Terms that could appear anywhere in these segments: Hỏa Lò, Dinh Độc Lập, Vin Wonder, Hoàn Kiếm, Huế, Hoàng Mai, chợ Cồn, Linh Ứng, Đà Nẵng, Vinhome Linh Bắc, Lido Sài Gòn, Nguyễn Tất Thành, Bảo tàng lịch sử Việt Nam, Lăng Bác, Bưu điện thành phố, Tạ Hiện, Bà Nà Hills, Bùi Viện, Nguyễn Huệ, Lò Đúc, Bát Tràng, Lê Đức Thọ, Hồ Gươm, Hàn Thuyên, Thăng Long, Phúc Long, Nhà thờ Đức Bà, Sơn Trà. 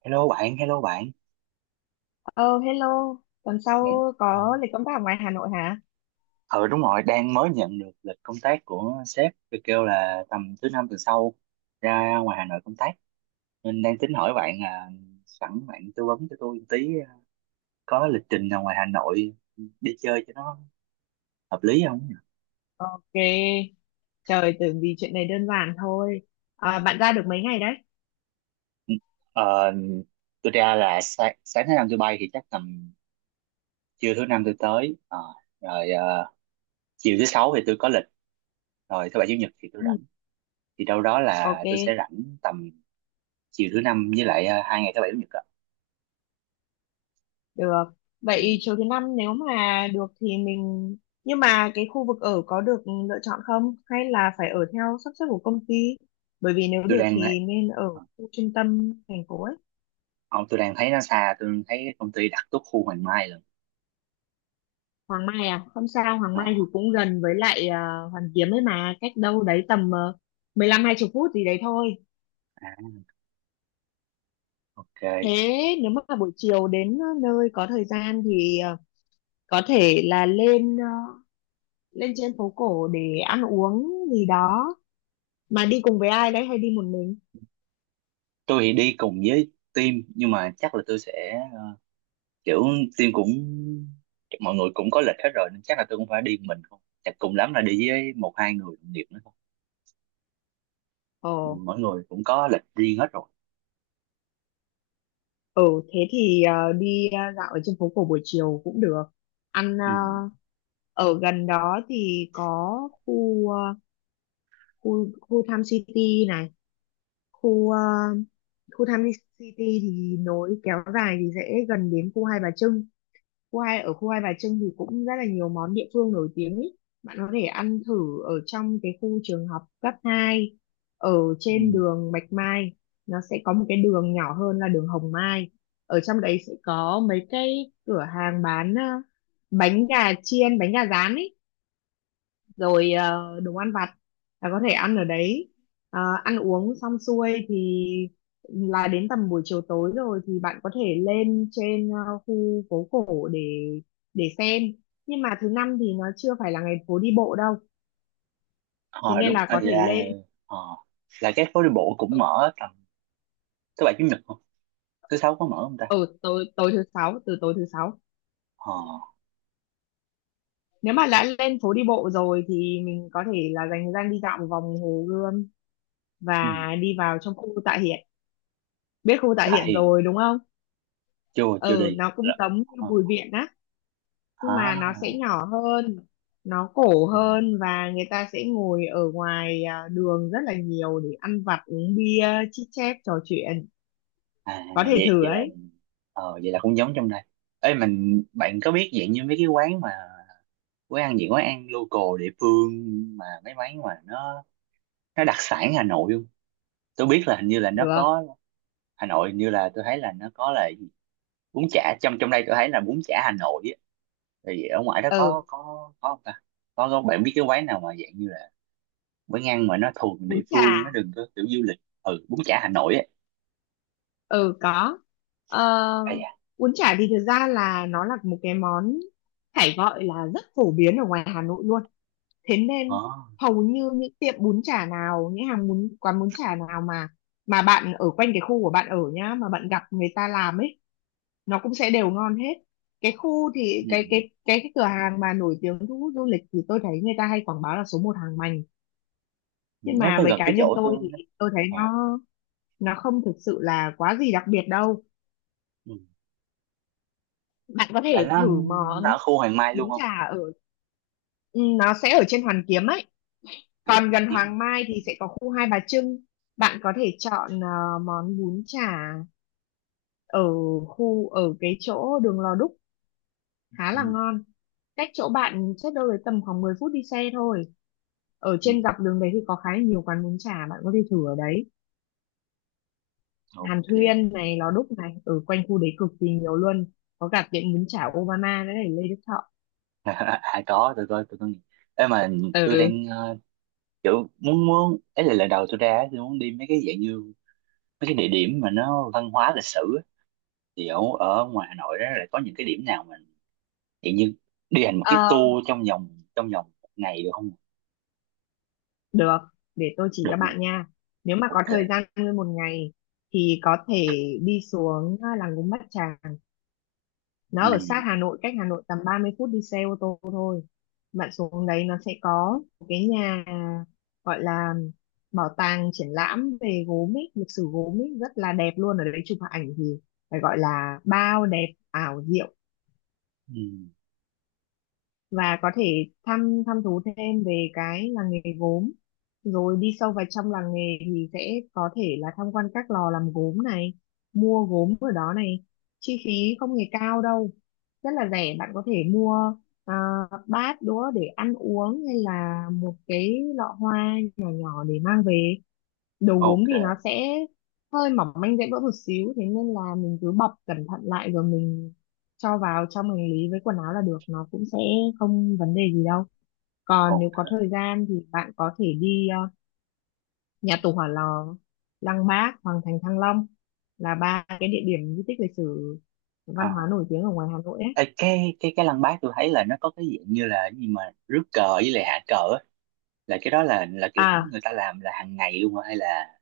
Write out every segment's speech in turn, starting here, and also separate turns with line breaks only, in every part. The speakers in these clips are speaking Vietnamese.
Hello bạn, hello bạn.
Ờ Hello, tuần sau
Ờ,
có lịch công tác ở ngoài Hà Nội hả?
ừ, đúng rồi, đang mới nhận được lịch công tác của sếp, tôi kêu là tầm thứ năm tuần sau ra ngoài Hà Nội công tác. Nên đang tính hỏi bạn là sẵn bạn tư vấn cho tôi một tí, có lịch trình nào ngoài Hà Nội đi chơi cho nó hợp lý không?
Ok, trời tưởng vì chuyện này đơn giản thôi. À, bạn ra được mấy ngày đấy?
Ờ, tôi ra là sáng thứ năm tôi bay thì chắc tầm trưa thứ năm tôi tới. Ờ, rồi ờ, Chiều thứ sáu thì tôi có lịch, rồi thứ bảy chủ nhật thì tôi
Ừ,
rảnh. Thì đâu đó
ok,
là tôi sẽ rảnh tầm chiều thứ năm với lại hai ngày thứ bảy chủ nhật ạ.
được.
Ừ,
Vậy chiều thứ năm nếu mà được thì mình. Nhưng mà cái khu vực ở có được lựa chọn không? Hay là phải ở theo sắp xếp của công ty? Bởi vì nếu
tôi
được
đang ấy,
thì nên ở
ờ,
khu trung tâm thành phố ấy.
ông tôi đang thấy nó xa, tôi thấy công ty đặt tốt khu Hoàng Mai lần.
Hoàng Mai à? Không sao, Hoàng Mai thì
Ờ,
cũng gần với lại Hoàn Kiếm ấy mà. Cách đâu đấy tầm 15 hai 20 phút gì đấy thôi.
à, ok.
Thế nếu mà buổi chiều đến nơi có thời gian thì có thể là lên trên phố cổ để ăn uống gì đó. Mà đi cùng với ai đấy hay đi một mình?
Tôi thì đi cùng với team nhưng mà chắc là tôi sẽ, kiểu team cũng, mọi người cũng có lịch hết rồi nên chắc là tôi cũng phải đi một mình, không chắc cùng lắm là đi với một hai người đồng nghiệp nữa thôi.
Ờ,
Ừ, mỗi người cũng có lịch riêng hết rồi.
ừ, thế thì dạo ở trên phố cổ buổi chiều cũng được. Ăn ờ,
Ừ.
Ở gần đó thì có khu ờ, khu khu Tham City này, khu ờ, khu Tham Ly City thì nối kéo dài thì sẽ gần đến khu Hai Bà Trưng, khu Hai Bà Trưng thì cũng rất là nhiều món địa phương nổi tiếng ý. Bạn có thể ăn thử ở trong cái khu trường học cấp 2 ở
Ừ.
trên đường Bạch Mai. Nó sẽ có một cái đường nhỏ hơn là đường Hồng Mai, ở trong đấy sẽ có mấy cái cửa hàng bán bánh gà chiên, bánh gà rán ý, rồi đồ ăn vặt, là có thể ăn ở đấy. Ăn uống xong xuôi thì là đến tầm buổi chiều tối rồi, thì bạn có thể lên trên khu phố cổ để xem. Nhưng mà thứ năm thì nó chưa phải là ngày phố đi bộ đâu, thế
Ờ,
nên
đúng
là
à,
có thể
là
lên
ờ, là cái phố đi bộ cũng
ở
mở tầm thứ bảy chủ nhật không, thứ sáu có mở không ta?
ừ, tối tối thứ sáu, từ tối thứ sáu
Ờ.
nếu mà đã lên phố đi bộ rồi thì mình có thể là dành thời gian đi dạo một vòng Hồ Gươm
Ừ.
và đi vào trong khu Tạ Hiện. Biết khu Tạ
Bà
Hiện
Hiền
rồi đúng không?
chưa chưa
Ừ,
đi
nó cũng
là
giống như
ờ,
Bùi Viện á, nhưng mà nó sẽ
à,
nhỏ hơn, nó cổ hơn, và người ta sẽ ngồi ở ngoài đường rất là nhiều để ăn vặt, uống bia, chit chat, trò chuyện,
à
có thể
vậy
thử
vậy là,
ấy.
vậy là cũng giống trong đây ấy mình. Bạn có biết dạng như mấy cái quán mà quán ăn, những quán ăn local địa phương, mà mấy quán mà nó đặc sản Hà Nội không? Tôi biết là hình như là nó
Được.
có Hà Nội, hình như là tôi thấy là nó có là cái gì? Bún chả, trong trong đây tôi thấy là bún chả Hà Nội á, thì ở ngoài đó có
Ừ,
có không ta? Có bạn biết cái quán nào mà dạng như là quán ăn mà nó thuộc
bún
địa
chả.
phương, nó đừng có kiểu du lịch, ừ, bún chả Hà Nội á.
Ừ, có. ờ, Bún chả thì thực ra là nó là một cái món phải gọi là rất phổ biến ở ngoài Hà Nội luôn. Thế
Ờ,
nên hầu như những tiệm bún chả nào, những hàng bún, quán bún chả nào mà bạn ở quanh cái khu của bạn ở nhá, mà bạn gặp người ta làm ấy, nó cũng sẽ đều ngon hết. Cái khu thì cái
ừ.
cái cái cái cửa hàng mà nổi tiếng thu hút du lịch thì tôi thấy người ta hay quảng bá là số một hàng mành. Nhưng
Nó
mà
có
với
gần
cá
cái
nhân
chỗ
tôi
tôi
thì
đó.
tôi thấy
Ờ,
nó không thực sự là quá gì đặc biệt đâu.
ừ.
Bạn có
Là
thể thử
nó
món
ở khu Hoàng Mai luôn
bún
không?
chả ở. Ừ, nó sẽ ở trên Hoàn Kiếm ấy,
À,
còn
Hoàn
gần
Kiếm.
Hoàng Mai thì
Ừ.
sẽ có khu Hai Bà Trưng, bạn có thể chọn món bún chả ở ở cái chỗ đường Lò Đúc khá
Ừ.
là ngon. Cách chỗ bạn chắc đâu đấy tầm khoảng 10 phút đi xe thôi, ở
Ừ.
trên dọc đường đấy thì có khá là nhiều quán bún chả bạn có thể thử ở đấy. Hàn
Ok.
Thuyên này, Lò Đúc này, ở quanh khu đấy cực kỳ nhiều luôn, có cả tiệm bún chả Obama nữa này, Lê Đức Thọ.
À có, tôi coi, tôi có nghe. Ê mà tôi
Ừ.
đang, kiểu muốn muốn ấy là lần đầu tôi ra á, tôi muốn đi mấy cái dạng như mấy cái địa điểm mà nó văn hóa lịch sử á. Thì ở ở ngoài Hà Nội đó là có những cái điểm nào mà dạng như đi hành một cái
Ờ,
tour trong vòng một ngày được không?
Được, để tôi chỉ
Được
cho
luôn.
bạn nha. Nếu mà có
Ok.
thời gian nguyên một ngày thì có thể đi xuống làng Gốm Bát Tràng. Nó ở sát
Ừ.
Hà Nội, cách Hà Nội tầm 30 phút đi xe ô tô thôi. Bạn xuống đấy nó sẽ có một cái nhà gọi là bảo tàng triển lãm về gốm ấy, lịch sử gốm ấy rất là đẹp luôn. Ở đấy chụp ảnh thì phải gọi là bao đẹp, ảo diệu,
Ừ.
và có thể thăm thăm thú thêm về cái làng nghề gốm. Rồi đi sâu vào trong làng nghề thì sẽ có thể là tham quan các lò làm gốm này, mua gốm ở đó này. Chi phí không hề cao đâu, rất là rẻ, bạn có thể mua à, bát đũa để ăn uống, hay là một cái lọ hoa nhỏ nhỏ để mang về. Đầu gốm thì nó
Ok.
sẽ hơi mỏng manh, dễ vỡ một xíu, thế nên là mình cứ bọc cẩn thận lại rồi mình cho vào trong hành lý với quần áo là được, nó cũng sẽ không vấn đề gì đâu. Còn nếu có
Ok.
thời gian thì bạn có thể đi nhà tù Hỏa Lò, Lăng Bác, Hoàng thành Thăng Long, là ba cái địa điểm di tích lịch sử văn
Ờ.
hóa nổi tiếng ở ngoài Hà Nội ấy.
Ê, cái lăng Bác tôi thấy là nó có cái dạng như là cái gì mà rước cờ với lại hạ cờ á, là cái đó là kiểu
À,
người ta làm là hàng ngày luôn hả? Hay là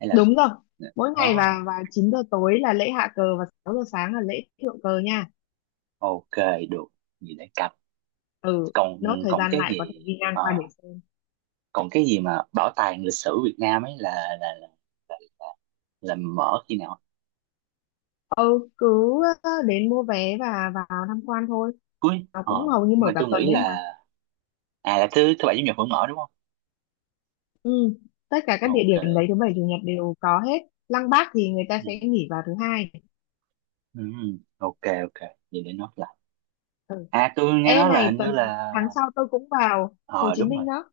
hay là
đúng rồi, mỗi ngày. và
oh,
và 9 giờ tối là lễ hạ cờ, và 6 giờ sáng là lễ thượng cờ nha.
ok, được, gì để cặp.
Ừ,
Còn
nốt thời
còn
gian
cái
lại có thể
gì
đi ngang qua để xem.
còn cái gì mà bảo tàng lịch sử Việt Nam ấy, là là, là, là mở khi nào?
Ừ, cứ đến mua vé và vào tham quan thôi,
Cuối
nó
ờ,
cũng hầu như
nhưng mà
mở cả
tôi
tuần
nghĩ
đấy mà.
là à là thứ thứ bảy chủ nhật vẫn mở đúng không?
Ừ. Tất cả các địa
Ok.
điểm đấy thứ bảy chủ nhật đều có hết. Lăng Bác thì người
Ừ.
ta sẽ nghỉ vào thứ hai.
Ừ. Ok, ok vậy để nó.
Ừ.
À tôi nghe
Ê
nói là
này,
hình như
tuần
là
tháng sau tôi cũng vào Hồ
ờ
Chí
đúng rồi,
Minh đó.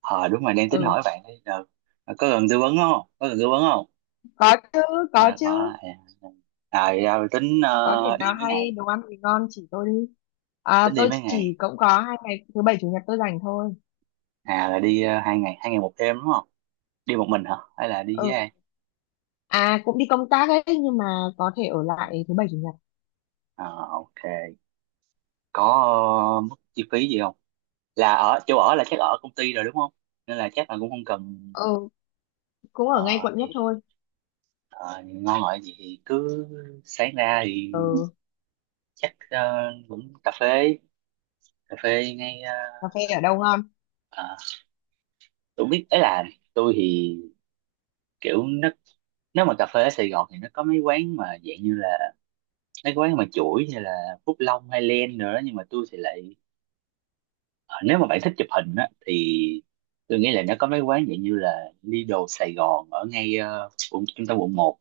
ờ đúng rồi đang tính
Ừ,
hỏi bạn đây. Ờ, ờ, có cần tư vấn không, có cần tư vấn không?
có chứ, có
Ờ, ờ,
chứ.
à, dạ, tính
Có điểm nào
đi mấy
hay
ngày,
đồ ăn thì ngon chỉ tôi đi. À,
tính đi
tôi
mấy
chỉ
ngày?
cũng có 2 ngày thứ bảy chủ nhật tôi rảnh thôi.
À là đi hai ngày, hai ngày một đêm đúng không? Đi một mình hả hay là đi với
Ừ,
ai?
à, cũng đi công tác ấy nhưng mà có thể ở
Ừ.
lại thứ bảy chủ nhật.
Ờ, ok. Có mức chi phí gì không, là ở chỗ ở là chắc ở công ty rồi đúng không, nên là chắc là cũng không cần.
Ừ, cũng ở ngay
Ờ,
quận nhất
thì
thôi.
ngon ngọt gì thì cứ sáng ra thì
Ừ,
chắc, cũng cà phê, cà phê ngay,
cà phê ở đâu ngon?
ờ, tôi biết ấy là, tôi thì kiểu nó, nếu mà cà phê ở Sài Gòn thì nó có mấy quán mà dạng như là mấy quán mà chuỗi như là Phúc Long hay Len nữa. Nhưng mà tôi thì lại, ờ, nếu mà bạn thích chụp hình á thì tôi nghĩ là nó có mấy quán dạng như là Lido Sài Gòn ở ngay, quận- trung tâm quận một,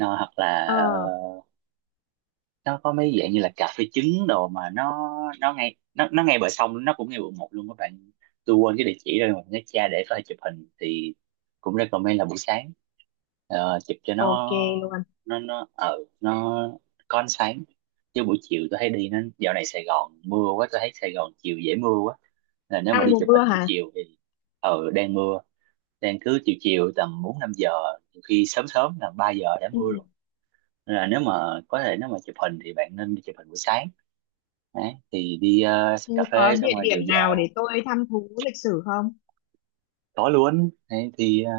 ờ, hoặc
ờ
là ờ, nó có mấy dạng như là cà phê trứng đồ mà nó, nó ngay bờ sông, nó cũng ngay quận một luôn các bạn. Tôi quên cái địa chỉ rồi mà nhớ cha để phải chụp hình thì cũng recommend là buổi sáng. Ờ, chụp cho nó,
ok luôn.
nó ở nó có ánh sáng. Chứ buổi chiều tôi thấy đi nó dạo này Sài Gòn mưa quá, tôi thấy Sài Gòn chiều dễ mưa quá, là nếu mà
Đang
đi
mùa
chụp hình
mưa
buổi
hả?
chiều thì. Ở đang mưa, đang cứ chiều chiều tầm bốn năm giờ, nhiều khi sớm sớm là ba giờ đã mưa rồi.
Ừ.
Nên là nếu mà có thể nếu mà chụp hình thì bạn nên đi chụp hình buổi sáng. Đấy, thì đi
Ừ,
cà
có
phê xong
địa
rồi dạo
điểm nào để
dạo
tôi thăm thú lịch sử không?
tối luôn đấy, thì ờ,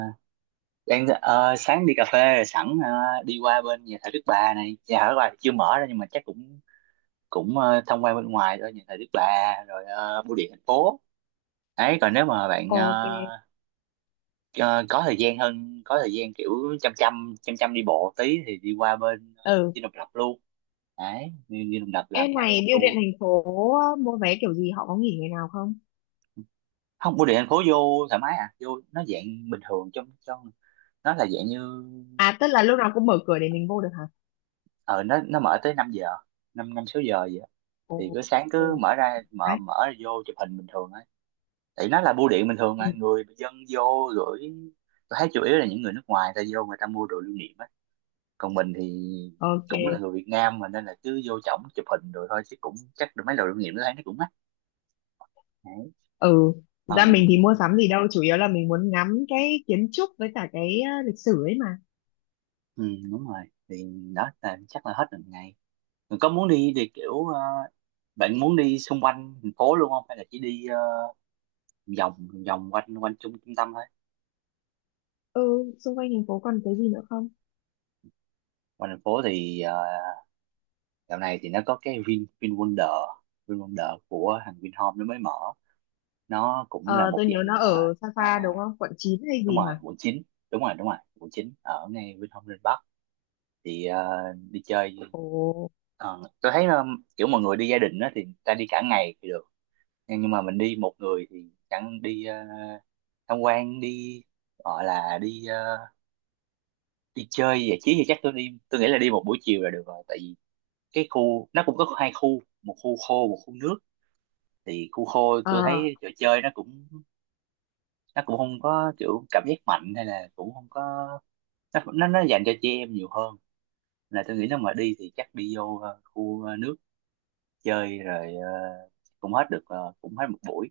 đang ờ, sáng đi cà phê rồi sẵn, đi qua bên nhà thờ Đức Bà này, nhà thờ Đức Bà thì chưa mở ra nhưng mà chắc cũng cũng, thông qua bên ngoài thôi nhà thờ Đức Bà, rồi bưu điện thành phố. Đấy còn nếu mà bạn,
Ok.
ờ, có thời gian hơn, có thời gian kiểu chăm chăm đi bộ tí thì đi qua bên
Ừ,
Dinh Độc Lập luôn, đấy đi Dinh Độc Lập làm
em
khoảng
này,
một
bưu điện
tour.
thành phố mua vé kiểu gì, họ có nghỉ ngày nào không?
Không bưu điện thành phố vô thoải mái à, vô nó dạng bình thường trong trong nó là dạng như.
À, tức là lúc nào cũng mở cửa để mình vô được hả?
Ờ nó mở tới 5 giờ, năm năm sáu giờ vậy á.
Ồ.
Thì cứ sáng cứ
Ồ,
mở ra mở
đấy.
mở ra vô chụp hình bình thường ấy. Tại nó là bưu điện bình thường
Ừ,
mà người dân vô gửi, tôi thấy chủ yếu là những người nước ngoài ta vô người ta mua đồ lưu niệm ấy. Còn mình thì cũng là
ok.
người Việt Nam mà nên là cứ vô trỏng chụp hình rồi thôi, chứ cũng chắc được mấy đồ lưu niệm đó thấy nó cũng mắc. Đấy.
Ừ, thực ra mình thì mua
Còn-
sắm gì đâu, chủ yếu là mình muốn ngắm cái kiến trúc với cả cái lịch sử ấy mà.
ừ, đúng rồi thì đó là chắc là hết một ngày. Có muốn đi thì kiểu, bạn muốn đi xung quanh thành phố luôn không hay là chỉ đi, vòng vòng quanh quanh trung trung tâm thôi?
Ừ, xung quanh thành phố còn cái gì nữa không?
Quanh thành phố thì dạo này thì nó có cái Vin Vin Wonder, Vin Wonder của thằng Vinhome nó mới mở, nó cũng là
Ờ
một
tôi nhớ
dạng
nó ở xa
ờ,
xa đúng không, quận 9 hay
đúng
gì hả?
rồi quận 9, đúng rồi quận 9 ở ngay Vinhome Linh Bắc. Thì đi chơi.
Ồ.
Ờ, tôi thấy kiểu mọi người đi gia đình á thì ta đi cả ngày thì được, nhưng mà mình đi một người thì chẳng đi tham quan đi gọi là đi đi chơi giải trí thì chắc tôi đi, tôi nghĩ là đi một buổi chiều là được rồi. Tại vì cái khu nó cũng có hai khu, một khu khô một khu nước, thì khu khô tôi
à,
thấy trò chơi nó cũng, nó cũng không có kiểu cảm giác mạnh hay là cũng không có, nó dành cho chị em nhiều hơn. Là tôi nghĩ nếu mà đi thì chắc đi vô khu nước, chơi rồi cũng hết được cũng hết một buổi.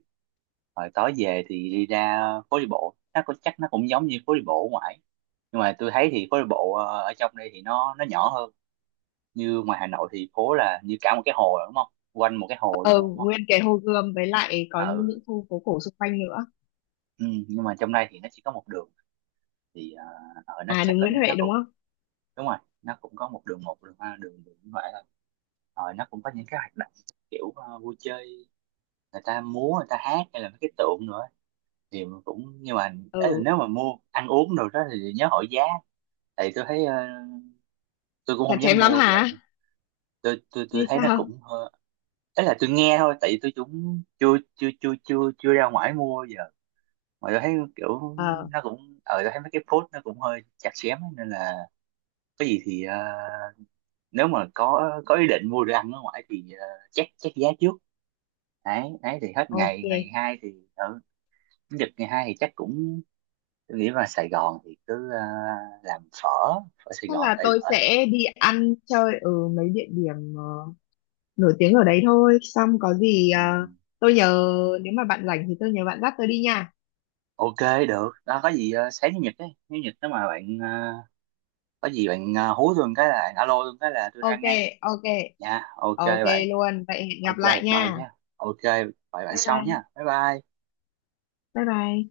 Rồi tối về thì đi ra phố đi bộ, nó có chắc nó cũng giống như phố đi bộ ở ngoài nhưng mà tôi thấy thì phố đi bộ ở trong đây thì nó nhỏ hơn. Như ngoài Hà Nội thì phố là như cả một cái hồ rồi, đúng không, quanh một cái hồ luôn
ờ,
rồi, đúng không?
Nguyên cái Hồ Gươm với lại có những
Ừ.
khu phố cổ xung quanh nữa.
Ừ nhưng mà trong đây thì nó chỉ có một đường thì nó
À,
chắc
đường
có-
Nguyễn Huệ
nó
đúng
cũng
không?
đúng rồi nó cũng có một đường, một đường hai đường đường như vậy thôi. Rồi nó cũng có những cái hoạt động kiểu vui chơi, người ta múa người ta hát hay là mấy cái tượng nữa thì cũng nhưng mà, ấy là
Ừ,
nếu mà mua ăn uống rồi đó thì nhớ hỏi giá. Tại tôi thấy tôi cũng
chặt
không dám
chém lắm
mua giờ,
hả?
tôi
Hay
thấy nó
sao?
cũng hơi, ấy là tôi nghe thôi tại tôi cũng chưa chưa chưa chưa chưa ra ngoài mua giờ. Mà tôi thấy kiểu
Ờ,
nó cũng ờ tôi thấy mấy cái post nó cũng hơi chặt chém ấy, nên là có gì thì, nếu mà có ý định mua đồ ăn ở ngoài thì check check giá trước. Đấy đấy thì hết
ok.
ngày, ngày hai thì ở chủ nhật ngày hai thì chắc cũng tôi nghĩ là Sài Gòn thì cứ làm phở, phở Sài
Chắc
Gòn
là
tại
tôi
phở.
sẽ đi ăn chơi ở mấy địa điểm nổi tiếng ở đấy thôi. Xong có gì
Ừ.
tôi nhờ, nếu mà bạn rảnh thì tôi nhờ bạn dắt tôi đi nha.
Ok được đó, có gì sáng chủ nhật đấy nếu nhật nếu mà bạn, có gì bạn hú tôi một cái là alo tôi một cái là tôi ra
Ok,
ngay
ok,
nha. Ok
ok
bạn.
luôn. Vậy hẹn gặp
Ok.
lại
Bye
nha.
nha. Ok. Bye bạn
Bye
sau nha,
bye,
bye bye.
bye bye.